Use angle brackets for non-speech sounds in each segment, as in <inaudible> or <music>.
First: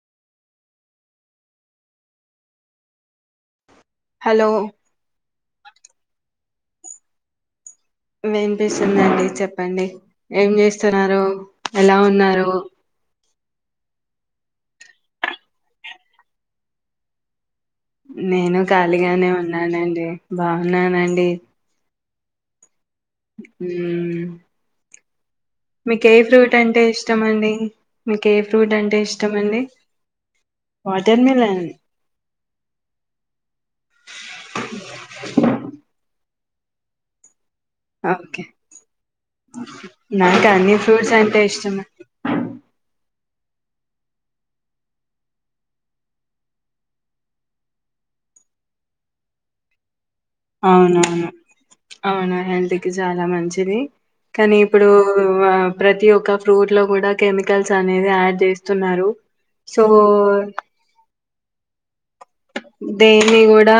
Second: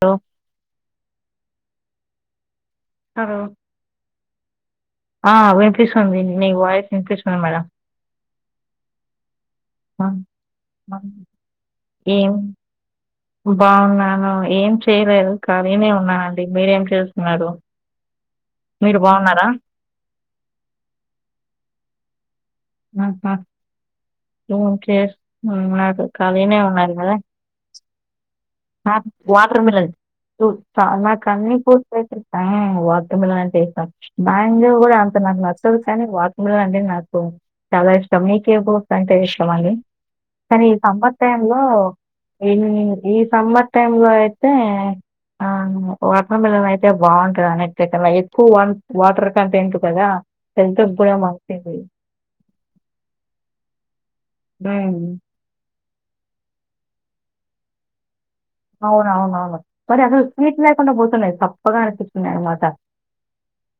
లో హలో ఆ వినిపిస్తుంది మీ వాయిస్ ఇన్పిస్తుంది మేడం వినిపిస్తుందండి చెప్ ప్పండి ఏం చేస్తున్నారు ఎలా ఉన్నారు బావున్నాను ఏం చేయలేదు ఖాళీనే ఉన్నానండి మీరేం చేస్తున్నారు నేనూ మీరు ఖాళీగానే బాగున్నారా ఉన్నానండి బాగున్నానండి మ్ ఓఓకే కేర్ నాకు ఫ్రూట్ ఖాళీనే అంటే ఉన్నారు కదా ఇష్టం అండి మీకు ఏ ఫ్రూట్ అంటే ఇష్టం అండి వాటర్ మిలన్ వాటర్ నాకన్నీ మిలన్ ఫ్రూట్స్ వాటర్ మిలన్ అంటే ఇస్తాం బ్యాంగో కూడా అంత నాకు నచ్చదు కానీ వాటర్ గువా అండి నాకు చాలా ఇష్టం ఓకే మీకే ఫ్రూ వేషాం అండి నాకు కానీ అన్ని ఫ్రూట్స్ సమ్మర్ టైం అంటే లో ఇష్టం <inaudible> ఈ సమ్మర్ టైమ్ లో అయితే ఆ వాటర్ మిలన్ అయితే బావుంటంది అన్నిటికన్నా ఎక్కువ వాటర్ కంటెంటు కదా హెల్త్‌కి అవును గూడా అవును మంచిది. అవునా హెల్త్ కి చాలా మంచిది. కాని ఇప్పుడు హ్మ్. వ ప్రతి ఒక ఫ్రూట్ లో కూడా కెమికల్స్ అనేది యాడ్ చేస్తున్నారు అవునవునవును సో మరి అసలు స్వీట్ లేకుండా పోతున్నాయి పగాట్టి దేన్ని కూడా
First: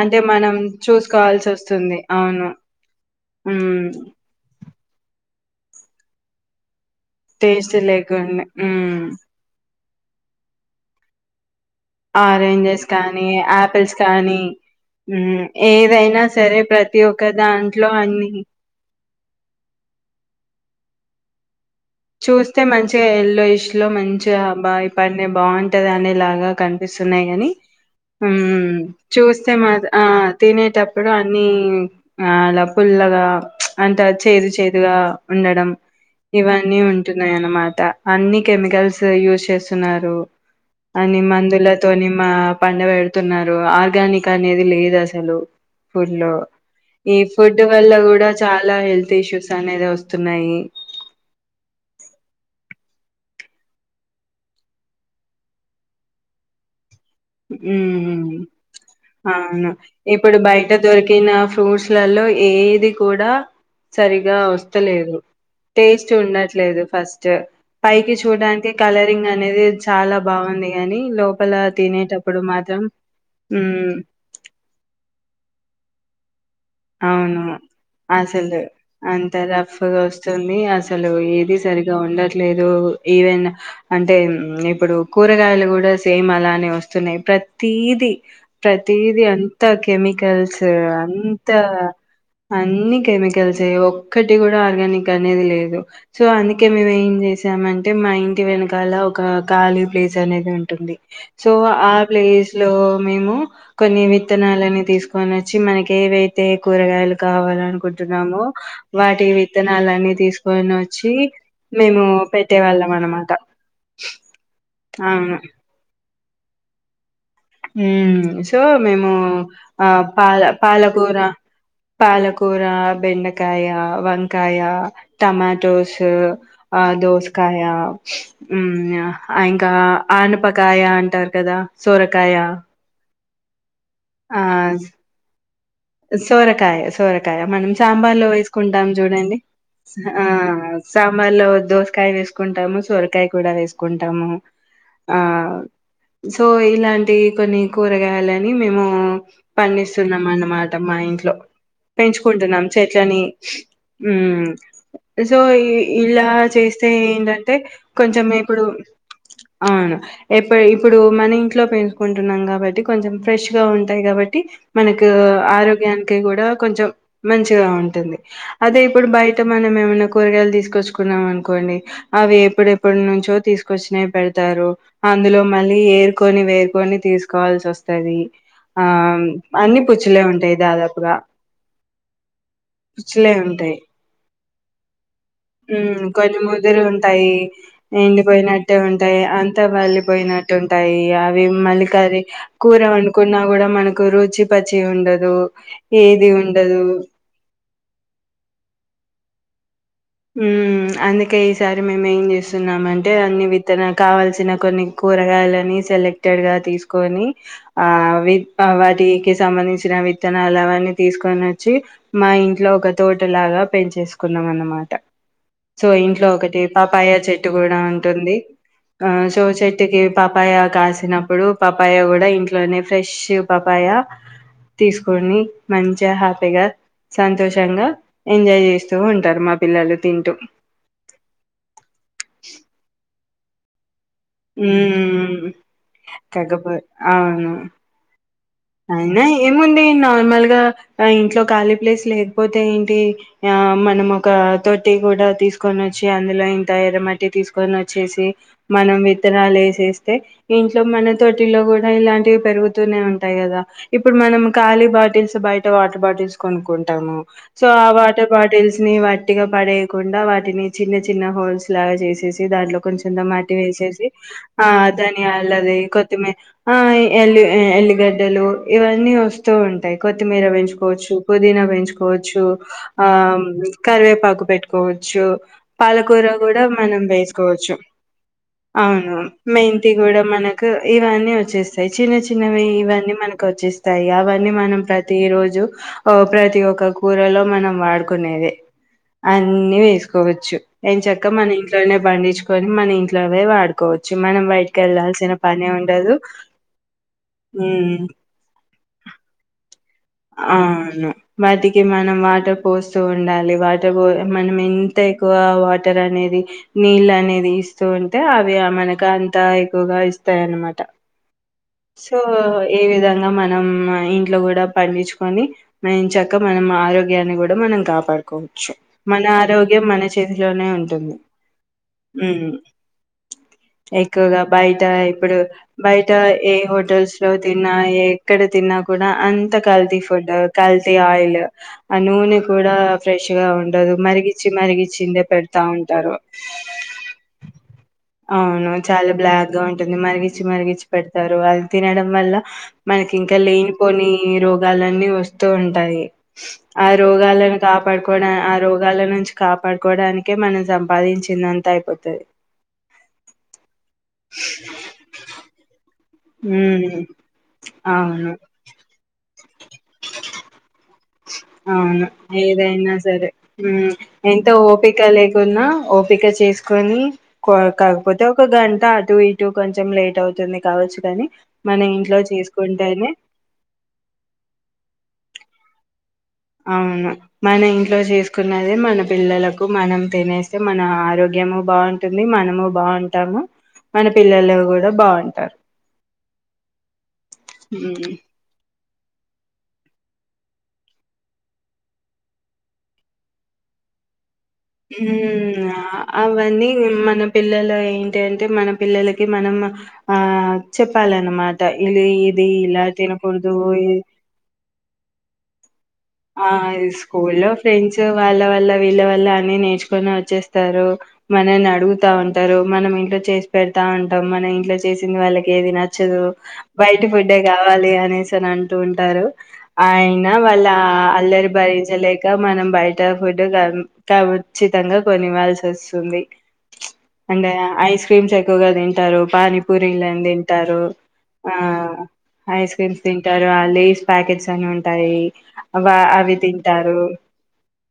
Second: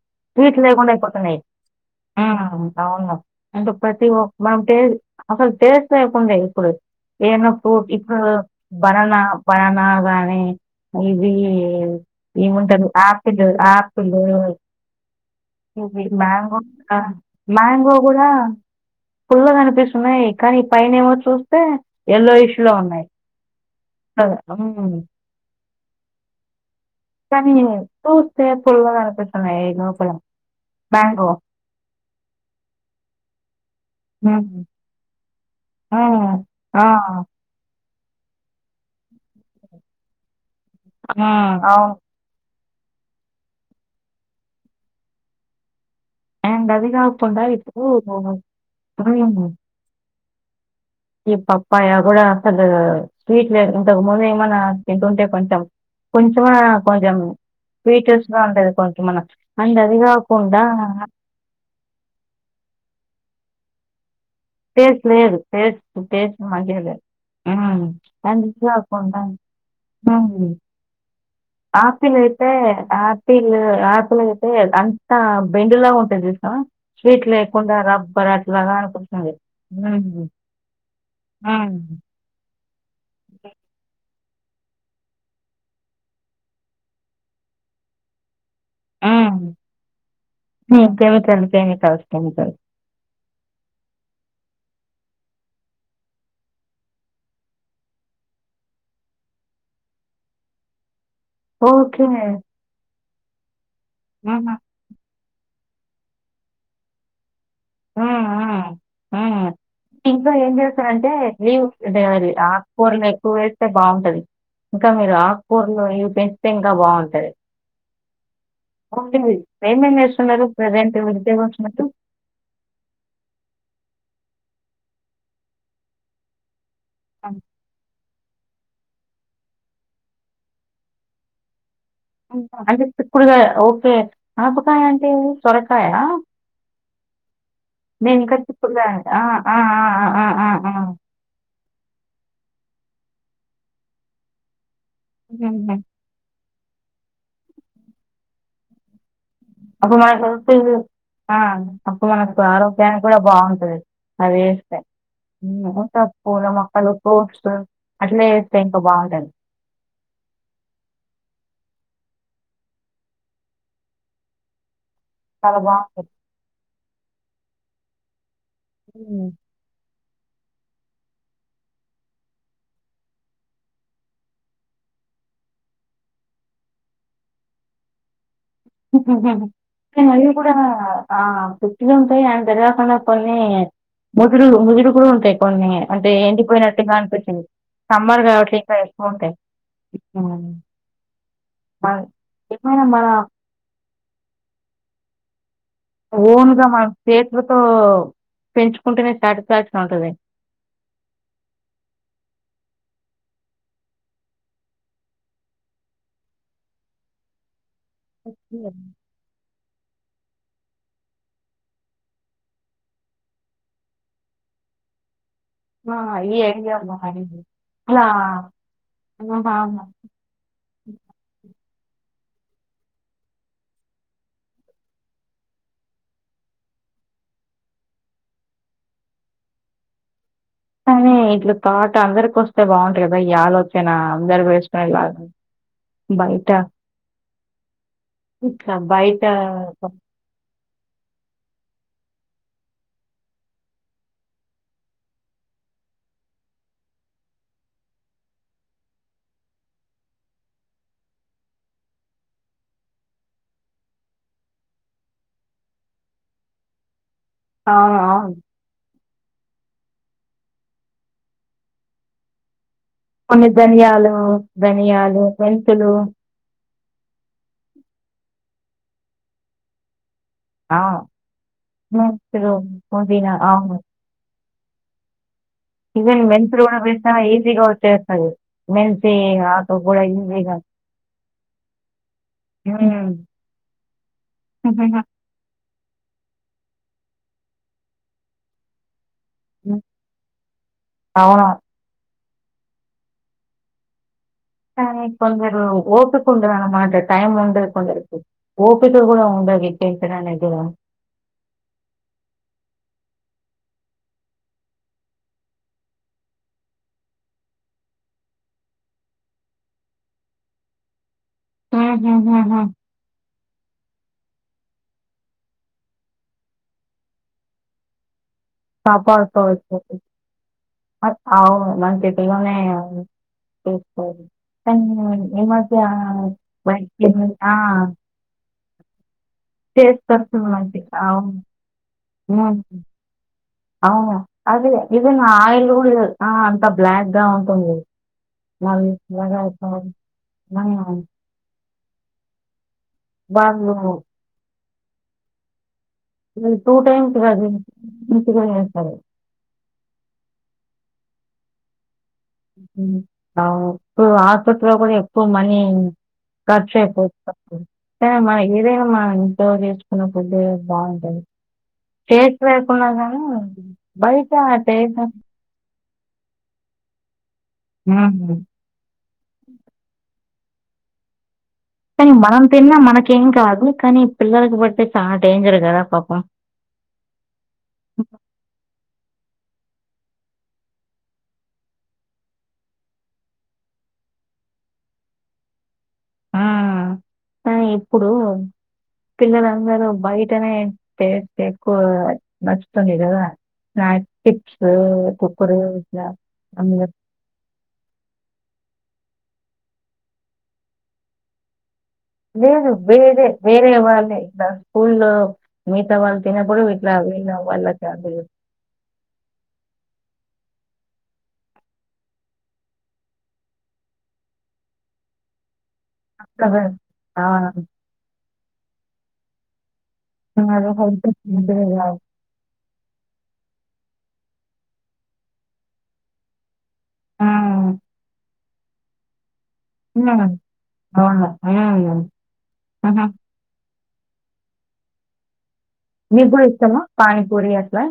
అంటే మనం స్వీట్స్ లేకుండా అయిపోతున్నాయి చూసుకోవాల్సి వస్తుంది ఆ అవును అవును అంటే మ్మ్ ప్రతి ఒ మనం టే అసలు టేస్ట్లేకుండే ఇప్పుడు ఏమన్నా టేస్ట్ ఫ్రూట్ ఇప్పుడు లేకుండా మ్మ్ బనానా బనానా నీ ఇది ఆరెంజెస్ ఏముంటది కానీ ఆపిల్ ఆపిల్స్ ఆపిల్ కానీ మ్మ్ ఇది ఏదైనా మ్యాంగో సరే ఆ ప్రతి ఒక్క దాంట్లో మ్యాంగో కూడా అన్ని పుల్లగానిపిస్తున్నాయి కానీ ఈ పైన ఏమో చూస్తే చూస్తే యెల్లోయిష్‌లో ఉన్నాయి. మంచిగా ఎల్లో ఇష్ లో మంచి పుల్లగా అబ్బ ఈ హ్మ్. పనై బాగుంటది అనే లాగా కనిపిస్తు న్నాయి కాని కానీ ఉమ్ చూస్తే చూస్తే పుల్లగనిపిస్తున్నాయి మా ఆ లోపల తినేటప్పుడు మ్యాంగో. అన్ని అలా పుల్లగా అంత చేదు హ్మ్. చేదుగా ఉండడం హ్మ్. ఇవన్ వి ఆ! ఆ! ఉంటున్నాయన్నామా ట అన్ని కెమికల్స్ యూజ్ చేస్తున్నారు అని ఆ! అవును. మాందులతోని మా పండ పెడుతున్నారు ఆర్గానిక్ అనేది లేదు అసలు ఫుడ్ లో అండ్ అది ఈ కాకుండా ఫుడ్ ఇప్పుడు వల్ల కూడా చాలా హెల్త్ ఇష్యూస్ ఉమ్, అనేది వస్తు తున్నాయి ఈ పప్పాయ కూడా అసలు స్వీట్లు లే ఇంతకు ముందు ఏమన్నా తింటుంటే కొంచెం కొంచెమన్న ఉ కొంచెం మన అవును అండ్ అది ఇప్పుడు కాకుండా బయట దొరికిన ఫ్రూట్స్లలో ఏది కూడా సరి గా టేస్ట్ వస్తలేదు లేదు టేస్ట్ మంచిగా ఉండట్లేదు లేదు ఫస్ట్ ఉమ్, పైకి అండ్ ఇది చూడానికి కాకుండా కలరింగ్ అనేది చాలా బాగుంది కానీ లోపల తినే పిల్ అయితే యాపిల్ యాపిల్ అయితే అంతా బెండులాగా ఉంటుంది చూసినవా స్విట్ అవును లేకుండా రబ్బర్ అసలు అట్లాగా అ రఫ్ గా వస్తుంది అసలు ఏది ఉమ్, సరిగా ఉండట్లేదు ఈవెన్ అంటే ఇప్పుడు కూరగాయలు కూడా సేమ్ అలానే వస్తున్నాయి ప్రతీది ప్రతీదీ ఉమ్. అంతా కెమికల్స్ హ్మ్. అం కెమికల్, ఆ కెమికల్స్, కెమికల్స్. అన్నికే కెమికల్స్ యే ఒక్కటి కూడా ఆర్గానిక్ అనేది లేదు. సో అందుకే మేము ఏం చేసామంటే మా ఇంటి వెనకాల ఒక ఖాళీ ప్లేస్ అనేది ఉంటుంది. సో ఆ ఓకే. ప్లేస్ లో మేము కొన్ని ఆహా! విత్తనాలని తీస్ కొని వచ్చి మనకి ఏ వె తే కూరగాయలు కావ ఆ! అనుకుంటున్నాము ఆ! ఆ! వాటి విత్తనాలన్నీ ఇంకా ఏం తీసుకొని చేస్తారంటే వచ్చి లీవ్స్ అంటే మేము అది పెట్టే వాళ్ళం ఆకుకూరలు ఎక్కువ అనమాట వేస్తే బావుంటది. ఇంకా మీరు అవును ఆకుకూరలు ఇవి పెంచితే ఇంకా బాగుంటది సో మేము ఆ ఏమేం పాల చేస్తున్నారు ప్రెజెంట్ పాలకూర వెజిటబుల్స్ మీకు? పాలకూ కూర బెండకాయ వంకాయ టమాటోస్ ఆ హ్మ్. దోస్కాయ ఉ ఇంకా ఆనపకాయ అంటారు కదా సోర అద కుడుగాఓ ఆ అపుకాయ ఉమ్. ఆంట ఏ సోరకాయ సోరకాయ మనం సాంబార్లో వేసుకుంటాం చూడండి ఆ సాంబార్ లో దోసకాయ వేసుకుంటా ంటాము సొరకాయ కూడా వేసుకుంటాము ఆ హ సో ఇలాంటివి కొన్ని కూరగాయలని మేము పన్న అప్పుడు మనకు సున్నామానమా ఫుల్ మా ఇంట్లో ఆ! అప్పుడు మనకు పెంచుకుంటున్నాం ఆరోగ్యానికి కూడా చెట్లని బావుంటది అదేస్తే. సో ఉత్త ఇలా పూల చేస్తే మొక్కలు, ఫ్రూట్స్ ఏంటంటే కొంచెం అట్లే ఏస్తే ఇప్పుడు ఇంకా బావుంటది. అవును ఎప్పు ఇప్పుడు మన ఇంట్లో పెంచ కుంటున్నాం కాబట్టి కొంచెం ఫ్రెష్ గా ఉంటాయి కాబట్టి మనకు చాలా బావుంటది. ఆరోగ్యానికి కూడా కొంచెం మంచిగా ఉంటుంది అదే ఇప్పుడు హ్మ్. బయట మనం ఏమనా కూరగాయలు తీసుకొచ్చుకున్నాం అనుకోండి అవి ఎప్పుడెప్పుడు నుంచో తీసుకొచ్చిన పెడతారు అందులో మళ్ళీ ఏేరుకొని వేరుకొని తీసుకోవాల్సి వస్తది ఆ అన్ని ప అవి కూడా ఆ తతిలు ఉంటాయి అండ్ తెరవాకుండా పుచ్చులే కొన్ని ఉంటాయి ముదుడు ముదుడు కూడా ఉంటాయి కొన్ని హ్మ్ అంటే కొన్ని ముదురు ఎండిపోయినట్టుగా ఉంటాయి. అనిపించింది సంమ్మార్ కావట్లే ఇంకా ఎండిపోయినట్టే ఎక్కువ ఉంటాయి అంతా వలిపోయినట్టు ఉంటాయి. అవి మళ్ళీ ఏమైనా మన గ గురుజీ పతి చేండదు ఓన్గా మనం చేతులతో పెంచుకుంటేనే త పా ఉ అందుకే ఈసారి మేము ఏం చేస్ న్నామంటే అన్ని విత్తన కావల్సిన కొన్ని కూరగాయలని సెలెక్టెడ్ గా తీసుకొని ఆ వి హ్మ్. వాటికి సంబంధించిన విత్ తనలావన్నీ తీసుకని వచ్చి మా ఇంట్లో ఒక తోటలాగా పెంచేసుకున్నాం అన్నమాట సో ఆ! ఇంట్లో ఈ ఒకటి ఐడియా పాపాయ బావుంది. చెట్టు కూడా ఇలా ఉంటుంది ఆ సో ఆహా! చెట్టుకి పాపాయ కాసినప్పుడు పపాయ కూడా ఇంట్లోనే ఫ్రెష్ పపాయ తీసుకొని మంచిగా హ్యాపీగా సంతోషంగా ఎంజాయ్ చేస్తూ ఉంటారు మా పిల్లలు తింటూ కానీ బ్బ ఈ ఆలోచనా ఉమ్ బయట తగ్గపో అవును ఇట్లా బయట అయినా ఏముంది నార్మల్గా ఆ ఇంట్లో ఖాళీ ప్లేస్ లేకపోతే ఏంటి ఆ మనం ఒక తొట్టి కూడా తీసుకొని వచ్చి అందులో ఇంత ఎరమట్టి తీసుకొని వచ్చేసి మనం విత్తరాలు ఏసేస్తే ఇంట్లో మన తోటిలో కూడా ఇలాంటివి పెరుగుతూనే ఉంటాయి కదా ఇప్పుడు మనం ఖాళీ బాటిల్స్ బయట వాటర్ బాటిల్స్ కొనుక్కుంటాము సో ఆ వాటర్ అవునవును బాటిల్స్ని వాటి టిగా పడేయకుండా వాటిని చిన్న చిన్న హోల్స్ లాగా చేసేసి దాంట్లో కొంచంత కొన్ని మాట్టి వేసేసి ధనియాలు ఆ ధనియాలు ధనియాలది మెంతులు కొత్తిమీర ఆ ఎలు ఎల్లిగడ్డలు ఇవన్నీ వస్తూ ఉంటాయి కొత్తిమీర ఆ పెంచుకోవచ్చు పుదీనా పెంచుకోవచ్చు మెంతులు ఆ పుదీనా అవును కరివేపాకు పెట్టు కొచ్చు ఈవెన్ మెంతులు కూడా వేసినామ ఈజీగా వచ్చేస్తాది అవును మెంతి కూడా మనకు ఇవన్నీ వచ్చేస్తాయి చిన్న చిన్నవి హ్మ్ ఇవన్నీ మనకు వచ్చేస్తాయి అవన్నీ మనం ప్రతి రోజు ప్రతి ఒక్క కూరలో మనం వాడుకునేది అన్ని వేసుకోవచ్చు ఎన్చక్క అవును మన ఇంట్లోనే బండిచ్ కోని మన ఇంట్లోవే వాడు కో కానీ కొందరు ఓపిక ఉండదు అనమాట టైమ్ ఉండదు ఉమ్ కొందరి ఓపిక కూడా ఉండదు చేయించడానికి కూడా అవును వాటికి మనం వాటర్ పోస్ ఇస్తూ ఉండాలి వాటర్ మనం ఎంత ఎక్కువ వాటర్ అనేది నీళ్ళు అనేది ఇస్తూ ఉంటే అవి మనకు అంత ఎక్కువగా ఇస్తాయి అనమాట సో ఏ విధంగా మనం ఇట్ల కూడా పండించుకొని ఎంచక్కా మనం ఆరోగ్యాన్ని కూడా మనం కాపాడుకోవ చు మన కాపాడుకోవచ్చు. ఆరోగ్యం మన చేతిలోనే అ ఉంటుంది అవును. ఉ మనసిటీలోనే చేసుకోవాలి. ఎక్కువగా బయట కానీ ఇప్పుడు ఈ మధ్య బయట ఏ హోటల్స్ బయటికెళ్ళి లో ఆ! తిన్నా ఏ ఎక్కడ తిన్నా కూడా అత్ కల్తీ ఫుడ్ చేసుకొస్తుంది మంచి కల్త అవును. ఆయిల్ ఆ నూనె హ్మ్. కూడా ఫ్రెష్ గ ఉండదు అవును. మరిగిచ్చి అదే ఈవెన్ మరిగిచిందే పెడతా ఆయిల్ గూడా ఉంటారు ఆ! అంత బ్లాక్‌గా ఉంటుంది. అవును మళ్ళీ చాలా ఇలాగా బ్లాక్ గా అవుతుంది. ఉంటుంది మరిగచ్చి మన మరిగచ్చి పెడతారు అది తినడం వల్ల మనకి ఇంకా వాళ్ళు లేనిపోని రోగాలన్నీ వస్తూ ఉంటాయి ఈ ఆ టైమ్స్ కాదు రోగాలను కాపాడుకోవడా మంచిగా ఆ చేస్తారు. రోగాల నుంచి కాపాడుకోవడానికే మనం సం బాధించిందంతా అయిపోతది ఉహూ ఆవ్ ఇప్పుడు ఆసుపత్రిలో కూడా ఎక్కువ మని కచే ఉమ్ పోతాన్ అవును ఏమైంది ఇదే ఏమైంది ఫోన్ చేసుకున్నప్పుడే అవును లేకున్నా ఏదైనా గానీ సరే ఉమ్ బయట ఎంత టేస్ట్ ఓపిక లేకున్నా ఓపిక చేసుకొని ఉమ్. కాకపోతే ఒక గంట అటు ఇటు కొంచెం లేట్ అవుతుంది కొన్ని కావచ్చు కానీ మన కానీ ఇంట్లో మనం తిన్నా చేసుకుంటేనే మనకేం కాదు కానీ పిల్లలలకు పడితే చాలా డేంజర్ కదా పాపం అవును మన ఇంట్లో చేసుకున్నది మన పిల్లలకు మనం తినేస్తే మన ఆరోగ్యము బాగుంటుంది మనము బాగుంటాము మన పిల్లలు కూడా బాగుంటారు ఆ కానీ మ్మ్ ఇప్పుడు పిల్లలు అందరూ బయటనే ఏ టేస్ట్ ఎక్కువగా నచ్చుతుంది కదా స్నాక్స్ చిప్స్ కుక్కరు ఇట్లా అవన్నీ అందులో మన పిల్లలు ఏంటింటే మన పిల్లలకి మనం ఆ చెప్పాలన్నమాట ఇది ఇది నేను ఇలా వేరే తినకూడదు వేరే ఇ వాళ్ళే నా స్కూల్ లో ఆ స్కూల్ వాళ్ళకి ఫ్రెండ్స్ అది వాళ్ళ వాళ్ళ వళ్ళవ అని నేర్చుకొని వచ్చేస్తారు మనల్ని అడుగుతా ఉంటారు మనం ఇంట్లో చేసి పెడతా ఉంటాం మనం ఇంట్లో చేసింది వాళ్ళకి ఏదినా నచ్చదు కదా బయట ఆ, ఫుడే కావాలి అనే ని అంటు ఉంటారు అయనా వాళ్ళ అది ఆ హెల్త్ అల్లరి మంచిది కాదు భరించలేక మనం బయ ఫుడ్ కచితంగా కొనివాల్సి వస్తుంది అంటే ఆ ఐస్ క్రీమ్స్ ఎక్కువగా తింటారు పాని కూరింగ్ల హ్మ్. తింటారు అవును. ఆ హ్మ్. ఐస్ క్రీమ్స్ ఆహా! తింటారు ఆ లేస్ ప్యాకెట్స్ అని ఉంటాయి అవ మీ అవి కూడా ఇష్టమా తింటారు పానీపూరి అట్లా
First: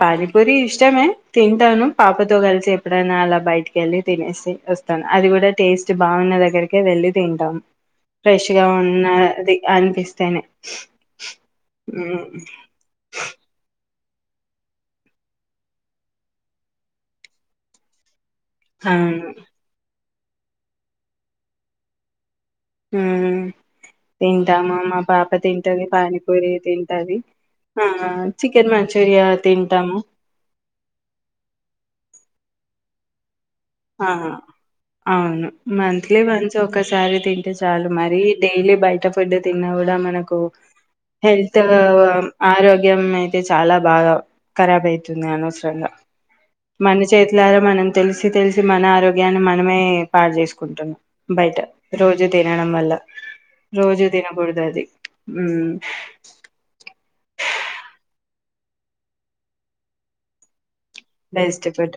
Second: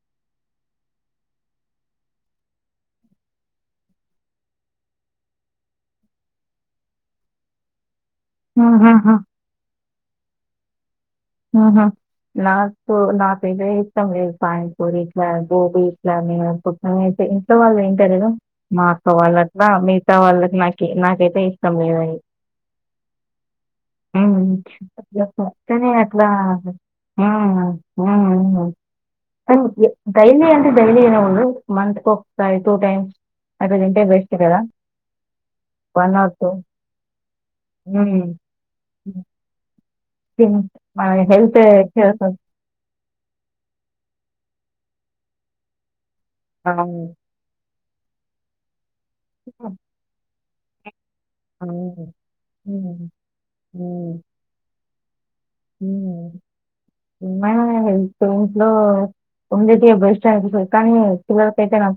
పానీపూరి ఇష్టమే తింటాను పాపతో కలిసి ఎప్పుడైనా అలా బయటికి వెళ్ళి తినేసి వస్తాను అది కూడా టేస్ట్ బాగున్న దగ్గరిక వెళ్ళి తింటాము ఫ్రెష్ గా ఉన్న ఆహాహా! ది అనిపిస్ స్తేనే హూ హా నాతో నాకైతే ఇష్టం లేదు పానిపూరి ఇట్లా, గోబీ ఇట్లా, మే <unintelligible> ఇంట్లో వాళ్ళు ఏం తెలీదు మా అవును సవాళ్ళట్లా మీ ఇష్ట వాళ్ళకి నాకు నాకైతే ఇష్టం లేవండి హ్మ్ తింటామా మా పాప తింటది బానే హా హ్మ్ హ్మ్ చికెన్ మంచూరియా ఆ తింటాము డైలీ అంటే డైలీ తినకూడదు మంత్ ఓక్ టైమ్ టూ టైమ్ ఆ అవును మంత్లీ ఆర్ వన్స్ ఒకసారి తింటే చాలు మరి హ్మ్. డైలీ బయట ఫుడ్ తిన్నా కూడా మన కో తిన్ మన హెల్త్ ఇష్యూస్ ఆరోగ్యం అయితే చాలా బాగా ఖరాబ్ అయితుంది అనవసరంగా అవును. మన చేతులారా మనం తెలిసి తెలిస్ సి మన ఆరో గ్యాన్ని మనమే పాడు చేస్ కుంటాన్న బయట అవును. రోజు తినడం వల్ల హ్మ్. రోజు హ్మ్. తినకూడదు అది మ్మ్ మనమే హెల్త్ సైన్స్ లో ఉండేటే బెస్ట్ ఆన్సర్ బెస్ట్ ఫుడ్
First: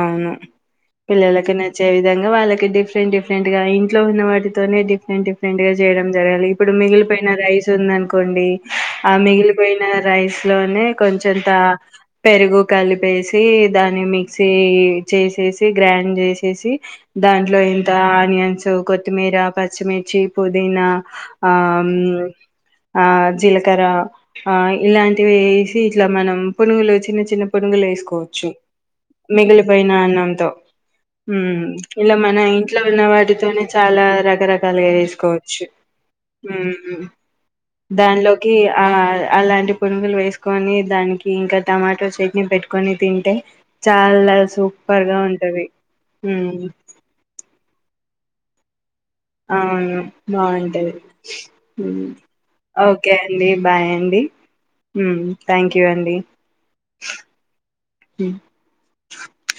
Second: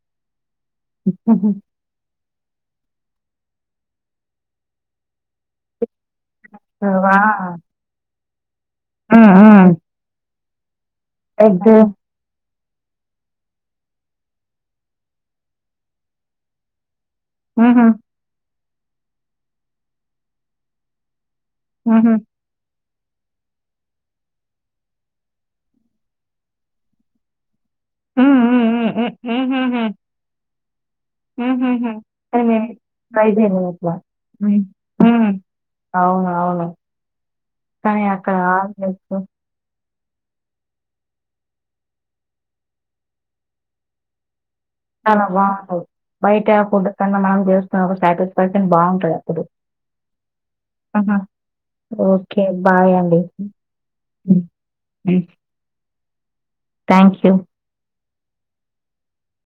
అవును పిల్లలకి నచ్చే విధంగా వాళ్ళకి డిఫ్ డిఫరెంట్ డిఫరెంట్ గా ఇంట్లో ఉన్న వాటితోనే డిఫరెంట్ డిఫరెంట్గా చేయడం జరగాలి ఇప్పుడు వా మిగిలిపోయిన రైస్ ఉందనుకో కొండి ఆ హ్మ్. హ్మ్. మిగిలిపోయిన రైస్ లోనేక్ కొంచెంత ఎగ్ పెరుగు కలిపేసి దాన్ని మిక్సీ చేసేసి గ్రైండ్ చేసేసి దాంట్లో హుహు. ఇంత ఆనియన్స్ కొత్తిమీర, పచ్చిమిర్చి, పుదీనా ఆమ్ హుహు. లే ఆ జీలకర్ర ఆ ఇలాంటి వేసి ఇట్లా మనం పునుగులు చిన్న చిన్న పునుగులు హ్మ్. వేసుకోవచ్చు హ్మ్. హ్మ్. హ్మ్. హుహుహు. మిగిలిపోయిన అన్నంతో హుమ్ హుహుహు. ఇలా మన కానీ మేము ఇంట్లో ఉన్న ట్రై వాటితోనే చేయలేదట్లా. చాలా హ్మ్. రకరకాలుగా చేసుకోవచ్చు అవును. అవును. హుమ్మ్ కానీ అక్కడ దానిలోకి ఆ ఆమ్లెట్స్ అలాంటి పునుగులు వేసుకొని దానికి ఇంకా టమాటో చె ట్నీ పెట్టుకొని తింటే చాలా సూ చాలా బాగుండవు బయట ఫుడ్ కన్నా మనం చేస్తే ఒక సాటి పర్సెట్ బాగుంటాయి అవును బాగుంటది ఓకే. బాయ్ ఓకే అండి బాయ్ అండి హ్మ్. ఊ హ్మ్. థ్యాంక్ యూ అండి థ్యాంక్ యూ ఉ